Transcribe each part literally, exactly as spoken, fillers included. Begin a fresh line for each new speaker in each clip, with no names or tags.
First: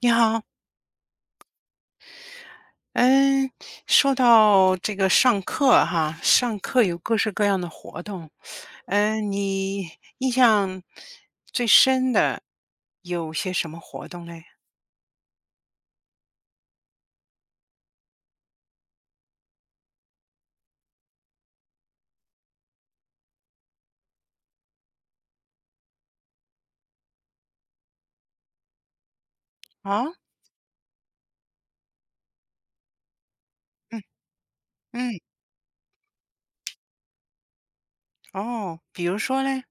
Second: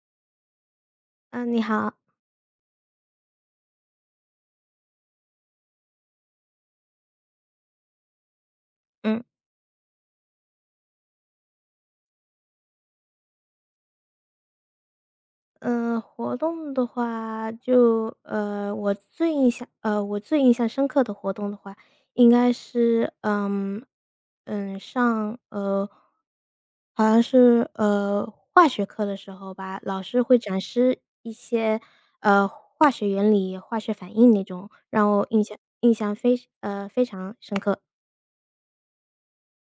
你好，
嗯，你好。
嗯，说到这个上课哈，上课有各式各样的活动，
嗯嗯。
嗯，你印象最深的有些什么活动嘞？
呃，活动的话就呃，我最印象呃，我最印象深刻的活动的话，应该是，嗯，嗯，上呃，好像是，呃，化学课的时候吧，老
啊，
师会展示一些，呃，化学原理、化学
嗯
反应那种，让
嗯，
我印象
哦，比如说嘞，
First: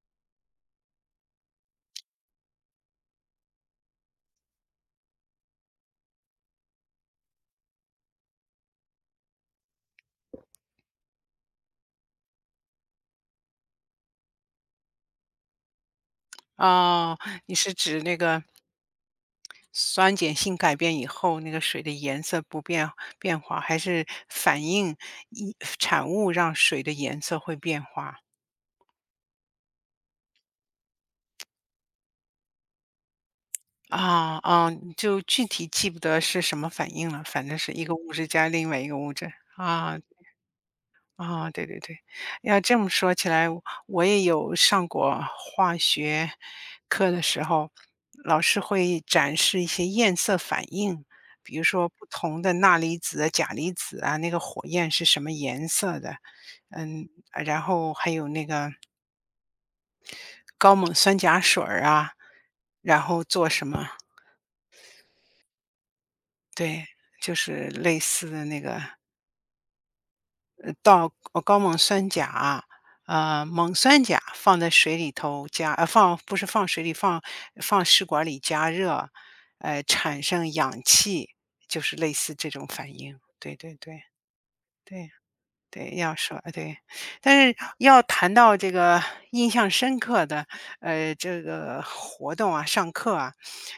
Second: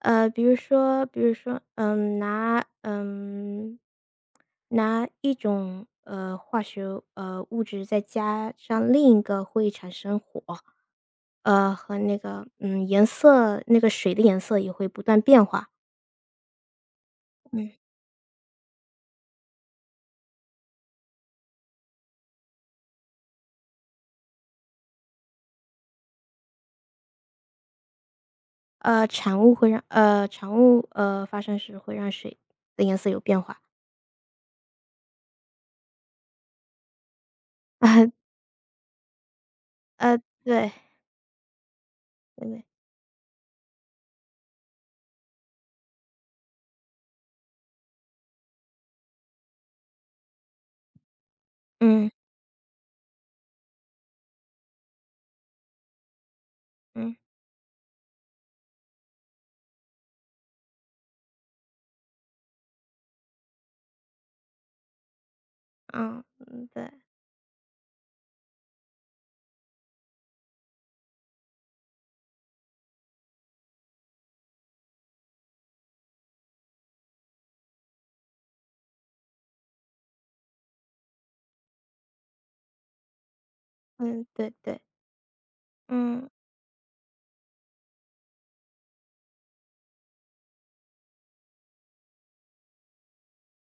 呃，比如说比如说，嗯，拿嗯，拿一种，呃，化学，呃，物质再加上另一个会产生火，呃，和那个，嗯，颜色那个水的颜色也会不断变化。
哦，你
嗯。
是指那个酸碱性改变以后那个水的颜色不变变化，还是反应一产物让水的颜色会变化？
呃，产物会让呃，产物，呃，发生时会让水的颜色有变化。
啊，啊，你就具体记不得是什么反应了，反正是 一个
啊，
物质加另外一个物质。啊，
呃，对，
啊，对对对。
对
要
对，
这么说起来，我也有上过化学课的时候，老师会展示一些焰色反应，比如说不
嗯，
同的钠离子啊、钾离子啊，那个火焰是什么颜色的。嗯，
嗯，
然后还有那个高锰酸钾水儿啊，然后做什么
嗯，嗯，
对，
对，
就是类似的那个，呃，倒呃高锰酸钾啊，呃，锰酸钾放在水里头加呃，放不是放水里，放放试管里加热，呃，产生氧气，就是类似这种反应。对对对，
嗯，对对，
对。对，要
嗯，
说呃对。但是要谈到这个印象深刻的，呃，这个活动啊，上课啊，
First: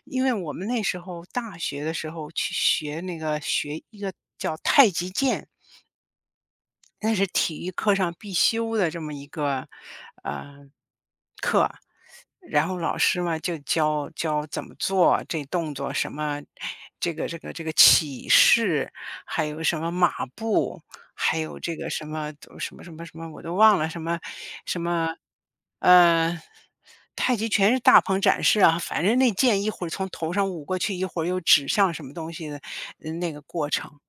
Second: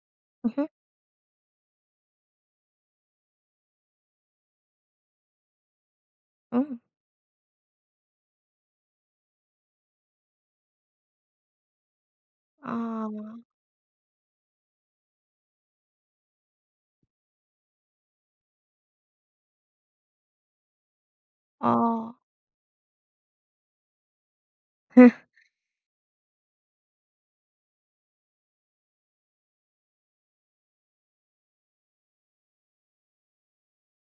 因为
嗯
我们
哼，
那时候大学的时候去学那个学一个叫太极剑，
嗯，
那是体育课上必修的这么一个，呃然后老师嘛
哦，
就教教怎么做，这动作什么，这个这个这个起势，还有什么马步，还有这个什
哦。
么都什么什么什么，我都忘了什么什 么，
嗯
呃，太极拳是大鹏展翅啊，反正那剑一会儿从头上舞过去，一会儿又指向什么东西的嗯那个过程。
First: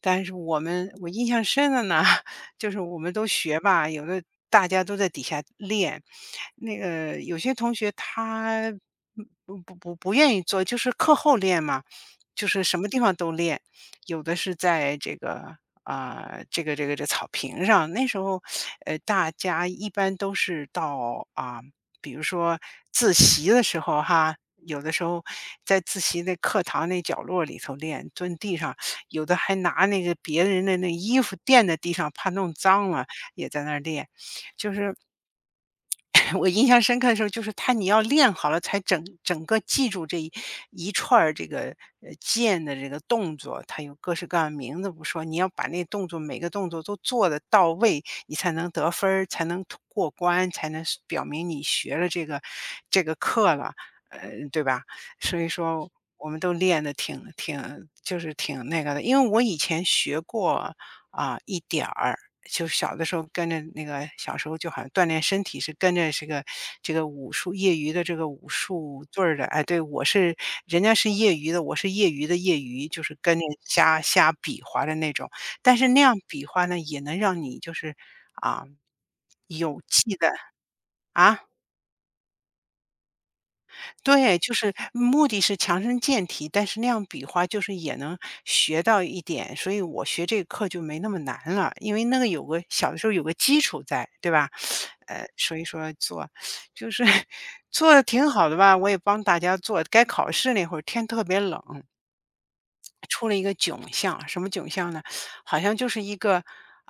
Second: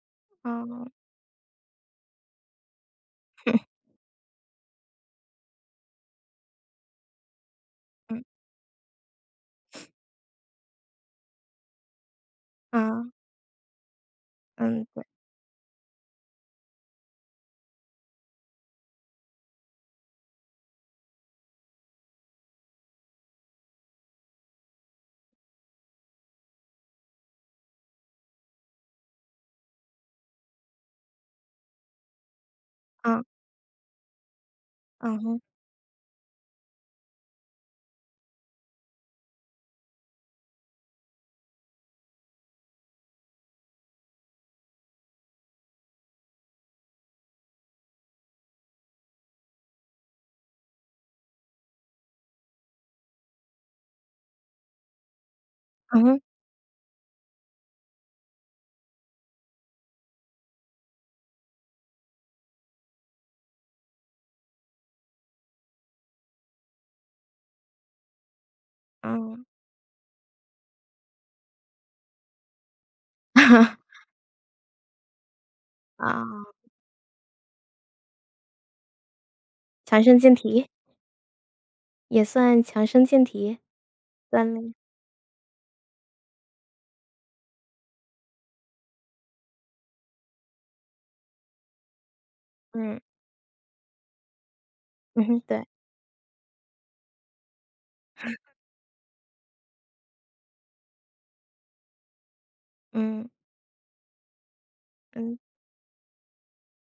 但是我
哦，
们我印象深的呢，就是我们都学吧，有的大家都在底下练。那个有些同学
嗯，
他嗯不不不不愿意做，就是课后练嘛，就是什么地
嗯，
方都练，有的是
嗯，
在
对，
这个。啊、这个这个这草坪上，那时候，呃，大家一般都是到啊、比如说自习的时候哈，有的时候在自习那课堂那角落里头练，蹲地上，有的还拿那个别人的那衣服垫在地上，怕弄脏了，
嗯，
也在那儿练。就是
嗯哼，
我印象深刻的时候，就是他，你要练好了才整整个记住这一一串儿这个呃剑的这个动作，它有各式各样的名字不说，你要把那动作每个动作都做的到位，你才能得分儿，才能通过关，才能是表明你学了这个这个课了，呃，对吧？所以说
嗯哼，
我们都练的挺挺就是挺那个的，因为我以前学过啊、一点儿，就是小的时候跟着那个小时候就好像锻炼身体是跟着这个这个武术业余的这个武术队儿的，
嗯，
哎，对，我是人家是业余的，我是业余的业余，就是跟着 瞎瞎比划的那种。但是那
啊，
样比划呢，也能让你就是啊有
强
气
身
的
健体，
啊。
也算强身健体，
对，
锻
就是
炼，
目的是强身健体，但是那样比划就是也能学到一点，所以我学这个课就没那么难了，因为那个有个小的
嗯，
时候有个基础在，对吧？呃，
嗯哼，
所以
对，
说做就是 做的挺好的吧，我也帮大家做，该考试那会儿天特别冷，出
嗯，
了一个囧相，什么囧相呢？
嗯，
好像就是一个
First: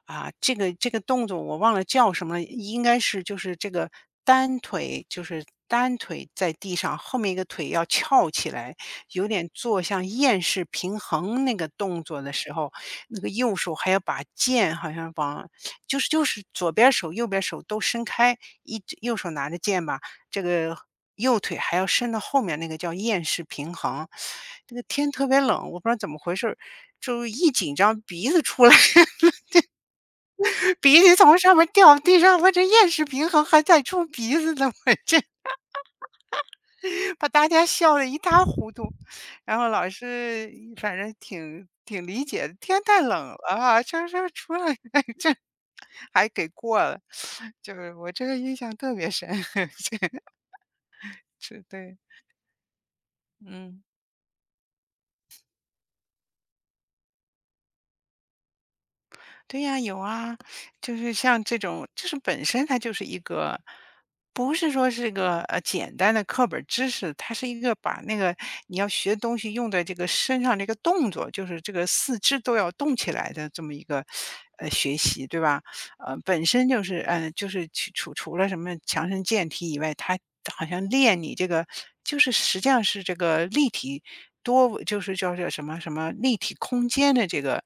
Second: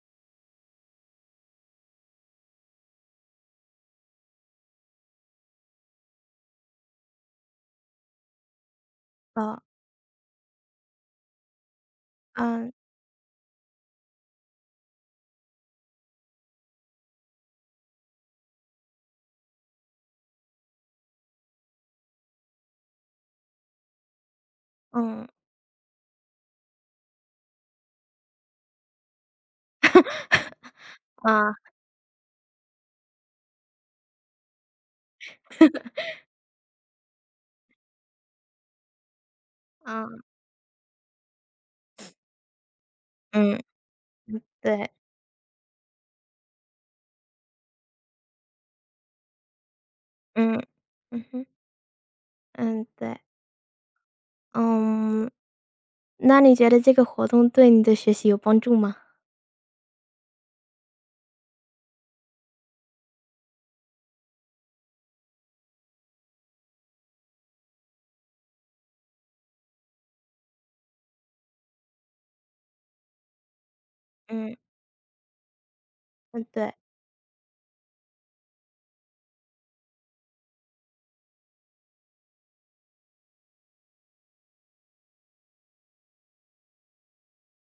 啊，这个这个动作我忘了叫什么了，应该是就是这个单腿，就是单腿在地上，后面一个腿要翘起来，有点
哦，
做像燕式平衡那个动作的时候，
嗯，
那个右手还要把剑好像往，就是就是左边手右边手都伸开，一只右手拿着剑吧，这个右腿还要伸到后面，那个叫厌式平衡。这个天特
嗯，
别冷，我不知道怎么回事儿，就一紧张鼻子出来，鼻涕从
啊，
上面掉地上，我这厌式平衡还在出鼻子呢，我这把大家笑的一塌糊涂。然后老
啊，
师反正挺挺理解的，天太冷了
嗯，
啊，这这出来
对，
这还给过了，就是我这个印象特别深，这
嗯，嗯哼，
这对，
嗯，对，
嗯。
嗯，那你觉得这个活动对你的学习有帮助吗？
对呀，有啊，就是像这种，就是本身它就是一个，不是说是个呃简单的课本儿知识，它是一个把那个你要学东西用在这个身上这个动作，就是这个四肢都要动起来的这么一个
嗯，
呃学习，对吧？呃，本
嗯，
身
对，
就是嗯，就是去除除了什么强身健体以外，它好像练你这个就是实际上是这个立体多就是叫叫什么什么立体空间的这个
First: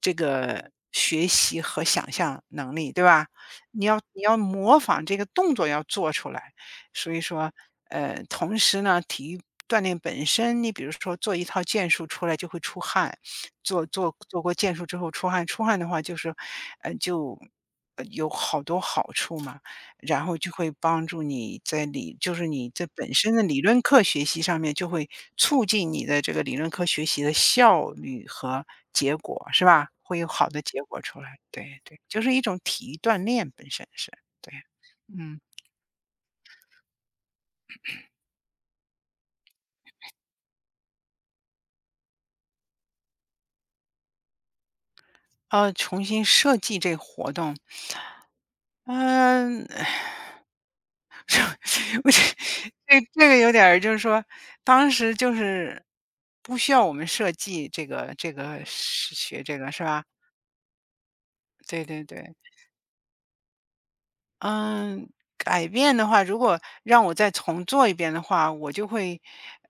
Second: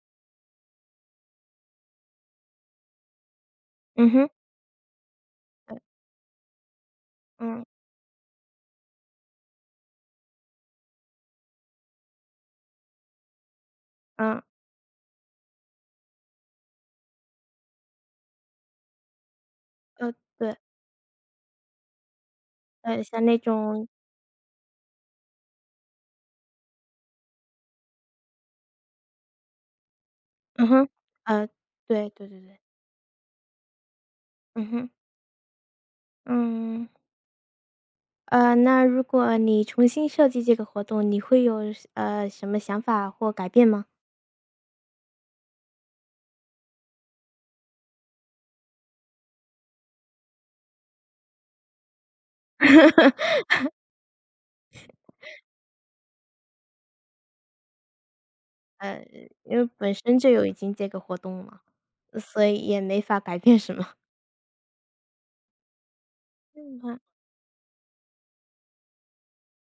这个学习和想象能力，对吧？你要
嗯
你
哼，
要模仿这个动作
嗯，
要做出来，所以说，
嗯，
呃，同时呢，体育锻炼本身，你比如说做一套剑术出来就会出汗，做做做
嗯，
过剑术之后出汗，出汗的话就是，呃，就呃有好多好处嘛。
呃，
然后就
对，
会帮助你在理就是你这
呃，
本
像
身
那
的理论
种
课学习上面，就会促进你的这个理论课学习的效率和结果，是吧？会有好的
嗯
结
哼。
果出来。
呃，
对对，
对
就
对
是一
对
种
对。
体育锻炼本身是，对。
嗯哼，
嗯，
嗯，呃，那如果你重新设计这个活动，你会有什呃，什么想法或改变吗？
呃，重新设计这活动，嗯，我这这这个有点儿就是说，当时就是不需要我们设计这个这个
呃，
是学
因
这
为
个是
本
吧？
身就有已经这个活动了，
对对对。
所以也没法改变什么
嗯，改变的话，如果
嗯哼。
让我再重做一遍的话，我就会，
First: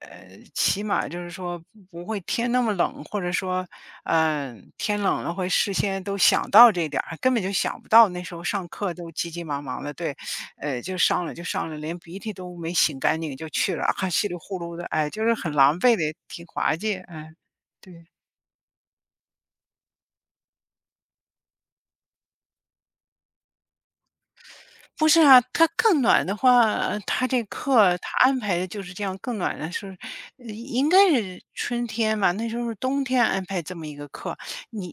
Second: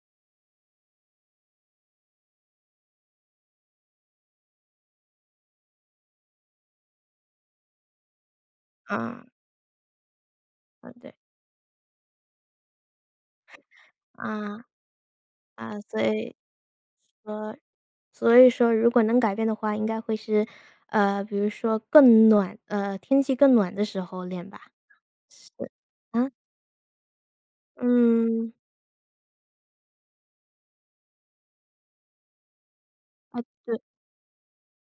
呃，起码就是说不会天那么冷，或者说，嗯、天冷了会事先都想到这点儿，根本就想不到那时候上课都
啊，
急急忙忙的，对，呃，
啊，
就
对，
上了就上了，连鼻涕都没擤干净就去了，还稀里呼
啊，
噜的，哎，就是很狼
啊，
狈
所
的，
以
挺滑稽，哎，
说
对。
所以说如果能改变的话，应该会是，呃，比如说更暖呃，天气更暖的时候练吧？
不是啊，
是，
他更暖
啊？
的话，呃他这课他安
嗯，
排的就是这样更暖的是，呃应该是春天吧，那时候是冬天
啊，
安排这
对，
么一个课，你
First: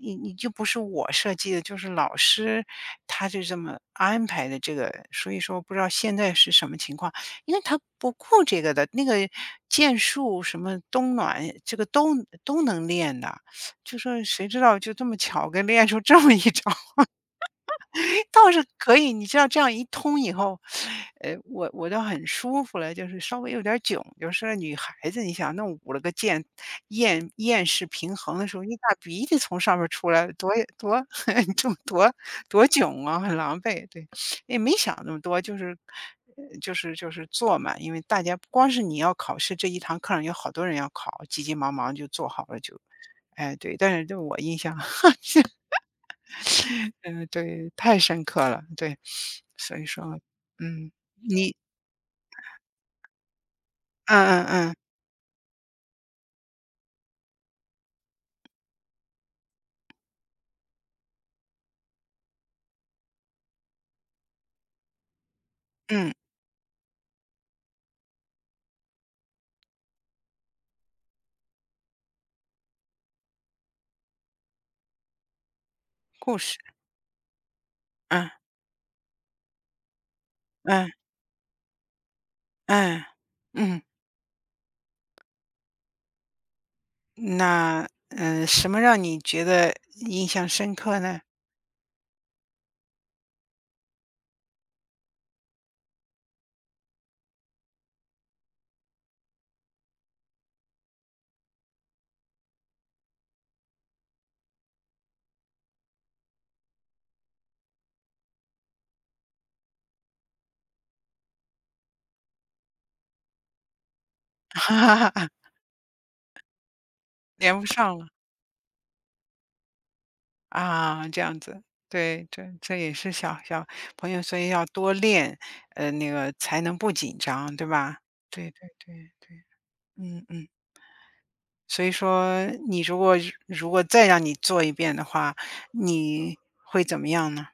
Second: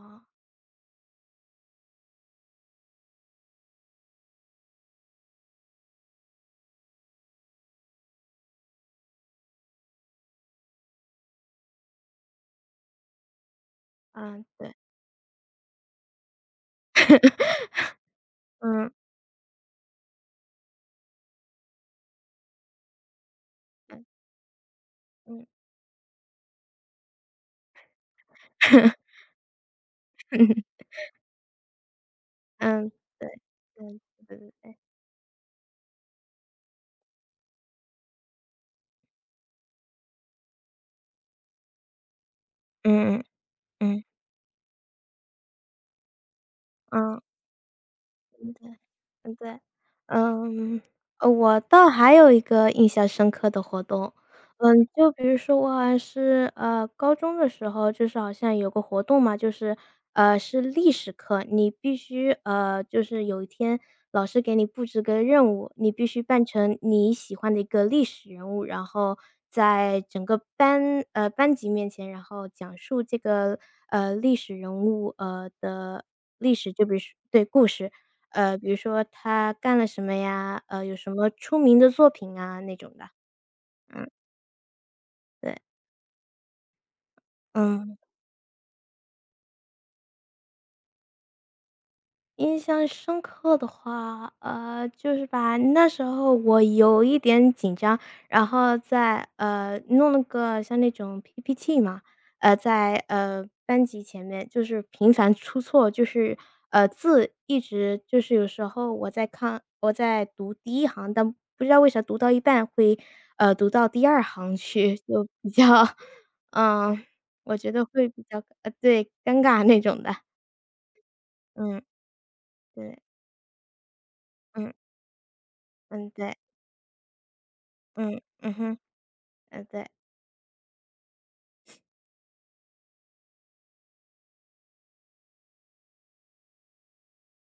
你你就不是我设计的，就是老师他就这么安排的这个，所以说不知道现在是什么情况，因为他不顾这个的，那个剑术什么冬暖这个都都能练的，就说
嗯，
谁知
对，
道就这么巧给练出这么一招。倒是
嗯
可以，你知道这样一通以后，呃，我我倒很舒服了，就是稍微有点儿囧，
嗯
就是女孩子，你
嗯。
想弄捂了个剑，厌厌世平衡的时候，你大 鼻涕从上面儿出来，多多 就多多
嗯，
囧啊，
对，
很狼狈。
嗯，
对，
对对
也没
对，
想那么多，就是呃就是就是做嘛，因为大家不光是你要考试这一堂课上有好多人要考，急急忙忙就做好了就，
嗯嗯
哎，对，但
嗯，
是对我印象
嗯。
嗯，对，太深刻
嗯，
了，
对，
对。
嗯，对，
所以说，
嗯，
嗯，
呃，
你
我倒还有一个印象深刻的活动，
嗯嗯嗯，
嗯，就比如说我好像是，呃，高中的时候，就是好像有个活动嘛，就是，呃，是历史课，你必须，呃，就是有一天老师给你布置个任务，你必
嗯，
须扮成你喜欢的一个历史人物，然后在整个班，呃，班级面前，然后讲述这个，呃，历史人物，呃的
故
历
事，
史，就比如说对故事。
嗯
呃，比如说他干了什么呀？呃，
嗯
有什么出名的作品啊那种
嗯，
的。
嗯，
嗯。对，
那，
嗯。
嗯，什么让你觉得印象深刻呢？
印象深刻的话，呃，就是吧，那时候我有一点紧张，然后在呃，弄了个像那种 P P T 嘛，呃，在呃，班级前面就是频繁出错，就是呃，字一直就是有时候我在看我在读第一行，但不知道为啥读到一半会，呃，读到第二 行
哈
去，
哈哈
就比较 嗯，我
连不
觉得
上了，
会比较呃，对，尴尬那种的，
啊，这样子，
嗯，
对，这这也
对，
是小小朋友，所以要
嗯。
多练，呃，那
嗯，
个
对，
才能不紧张，对吧？
嗯，
对
嗯
对
哼，
对对，
呃，对，
嗯嗯。所以说你如果如果再让你做一遍的话，你会怎么样呢？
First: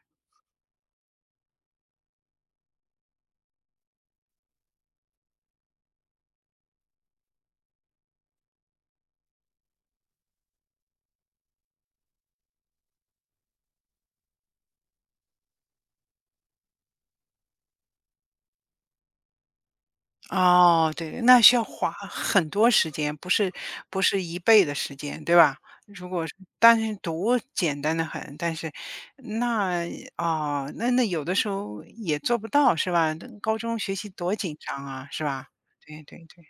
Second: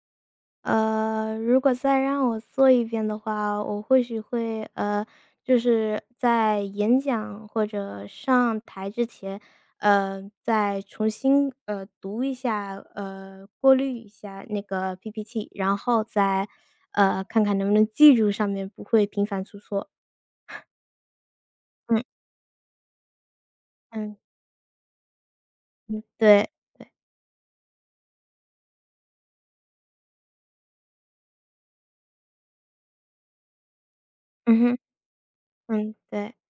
呃，如果再让我做一遍的话，我或许会，呃，就是在演讲或者上台之前，呃，再重新呃读一下，呃，过滤一下那个 P P T，然后再呃看看能不能记住上面不会频繁出错。
哦，对，那需要花
嗯
很多时间，不是不
嗯
是一倍的时间，对吧？
嗯，
如果是
对，
但是读简单的很，但是那哦，那那有的时候也做不到，是吧？那高中学习多紧
嗯哼，
张啊，是吧？
嗯
对对
对
对，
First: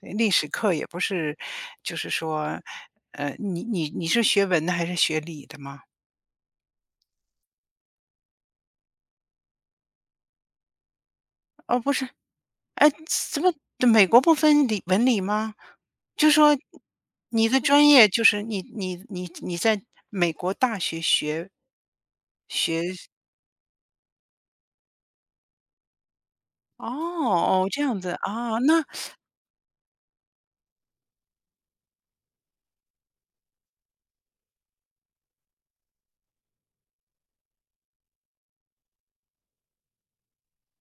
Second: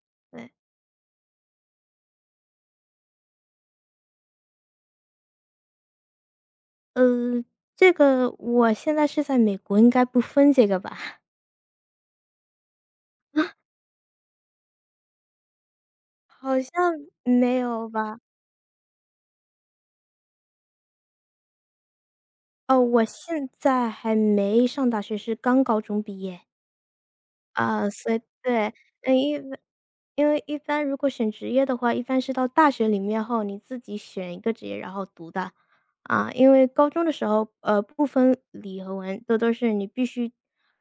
对，历史
对，
课也不是，就是说，呃，你你你是学文的还是学理的吗？
呃，这个我现在是在美国，应该不分这个吧？
哦，不是，哎，怎么美国不分理文理吗？就说
好像
你
没
的专
有
业
吧？
就是你你你你在美国大学学
哦，
学
我现在还没上大学，是刚高中毕业。
哦哦这
啊，
样子
所以
啊，
对，
那
嗯，因为因为一般如果选职业的话，一般是到大学里面后，你自己选一个职业然后读的。啊，因为高中的时候，呃，不分理和文，都都是你必须，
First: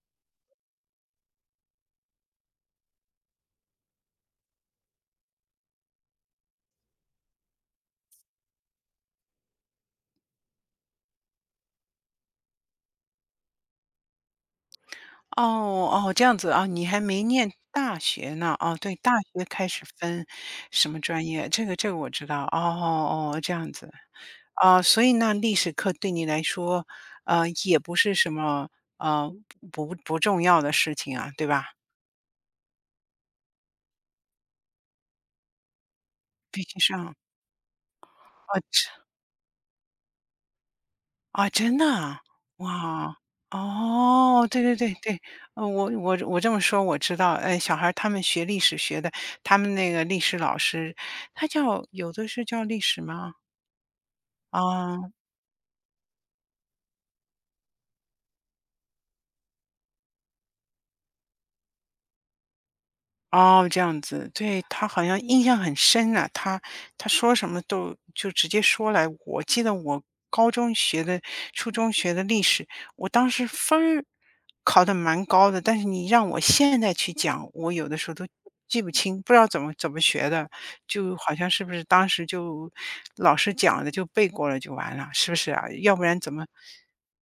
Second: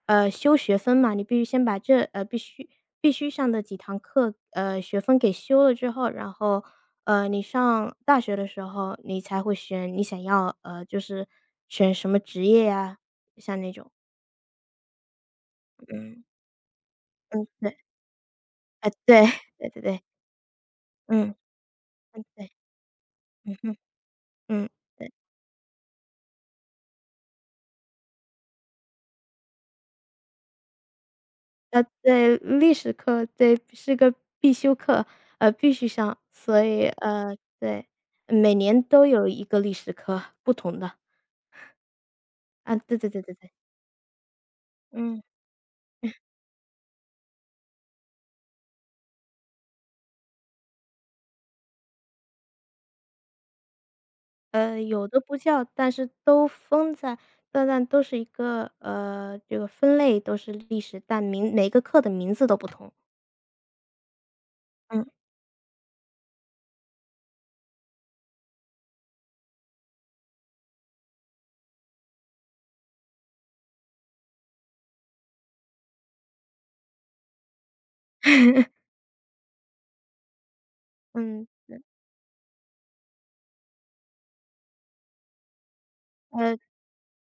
呃，修学分嘛，你必须先把这呃，必须必须上的几堂课，呃，学分给修了之后，然后，呃，你上大学的时候，你才会选你想要，呃，就是选什么职业呀，像那种，
哦哦这
嗯，
样子啊，你还没念
对，
大学呢哦，
哎，
对，大
对，
学开
对对
始
对。
分什么专
嗯，
业，这个这个我
嗯，
知道哦
对。
哦哦这
嗯
样
哼，
子
嗯。
啊，所
对，
以那历史课对你来说，呃，也不是什么呃不不重要的事情啊，对吧？
呃，对，历史课，对，是个必修课，呃，必须上，
必
所
须
以，
上。
呃，对，每
啊，
年
真
都有一个历史课，不同的，
啊，真的啊？
啊，对对
哇，
对对对，
哦，对对对对，
嗯。
呃，我我我这么说我知道，哎，小孩儿他们学历史学的，他们那个历史老师，他叫有的是叫历史吗？
呃，
啊。
有的不叫，但是都分在但但都是一个，呃，这个分类都是历史，但名每个课的名字都不同。
哦，这样子，对，他好
嗯。
像印象很深啊，他他说什么都就直接说来。我记得我高中学的、初中学的历史，我当时分儿考得蛮高的，但是你让我现在去讲，我有的时候都记不清，不知道怎么怎么学的，就好
嗯，
像是不是当时就老师讲的就背过了就完了，是不是啊？要不然怎么
呃，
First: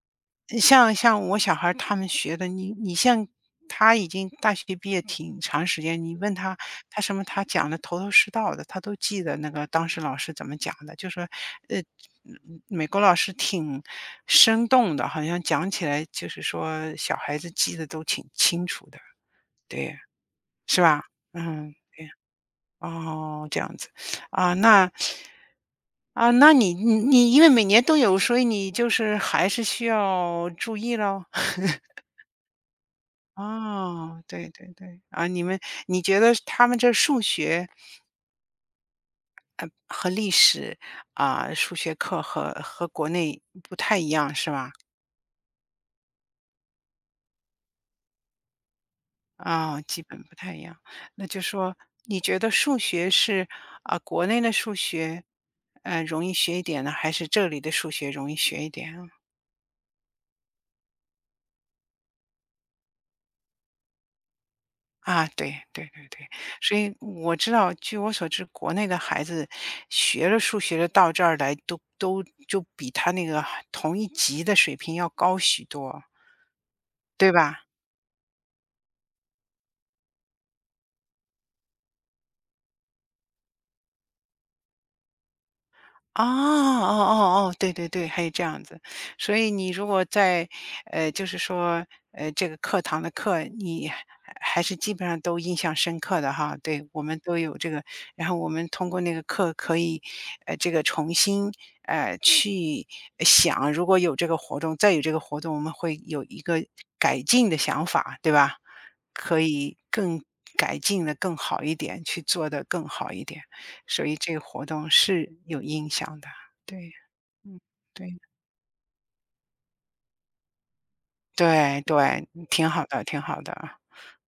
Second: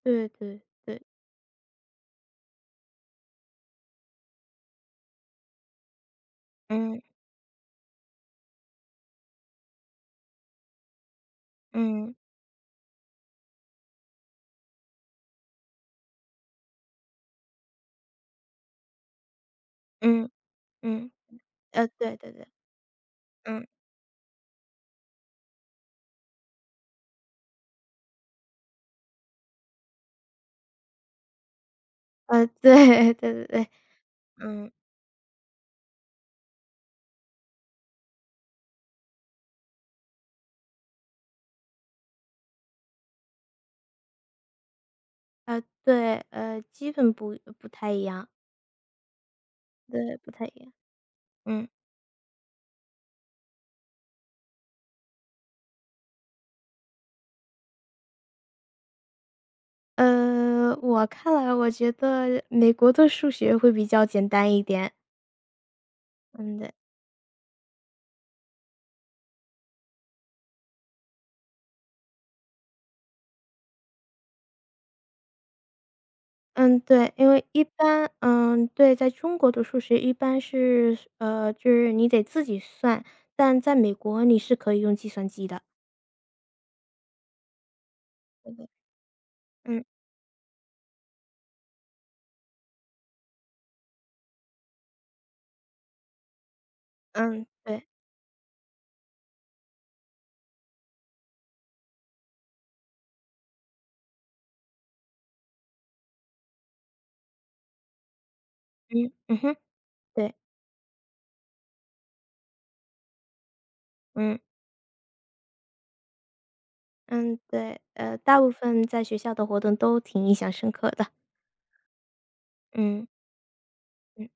对对
像
对。
像我小孩儿他们学的，你你像他已经大学毕业挺长时间，你问他，他
嗯，
什么他讲的头头是道的，他都记得那个当时老师怎么讲的，就说，呃，
嗯，
嗯美国老师挺生动的，好像讲起来就是说小孩子记得都挺清楚的，对，
嗯，
是吧？
嗯。
嗯，
呃，
对，
对对对。
哦，这
嗯。
样子，啊，那。啊，那你你你因为每年都有，所以你就是还是需要注意喽。
呃，对 对对对。
哦，对对
嗯。
对，啊，你们你觉得他们这数学和历史啊，数学课和和国内不太一样是吧？
呃，对，呃，基本不不太一样，
啊，基
对，
本
不
不
太
太
一
一
样。
样。那就
嗯。
说你觉得数学是啊，国内的数学，呃，容易学一点呢，还是这里的数学容易学一点啊？
呃，我看来我觉得美国的数学会比较简单一点。
啊，对对对对，
嗯，对。
所以我知道，据我所知，国内的孩子学了数学的到这儿来，都都就比他那个同一级的水平要高许多，
嗯，对，因
对
为
吧？
一般嗯，对，在中国的数学一般是呃，就是你得自己算，但在美国你是可以用计算机的。
哦哦哦哦，对对对，还有这
对
样
的，
子。所以你
嗯。
如果在，呃，就是说，呃，这个课堂的课，你还还是基本上都印象深刻的哈。对，我们都
嗯，
有这个，
对，
然后我们通过那个课可以，呃，这个重新呃去想，如果有这个活动，再有这个活动，我们会有一个改进的想法，对吧？
嗯，嗯
可
哼，
以更
对。
改进的更好一点，去做的更好一点。所以这个
嗯。
活动是有影响的，对，
嗯，
嗯，
对，
对，
呃，大部分在学校的活动都挺印象深刻的。
对对，嗯挺好的
嗯，
挺好的。
嗯。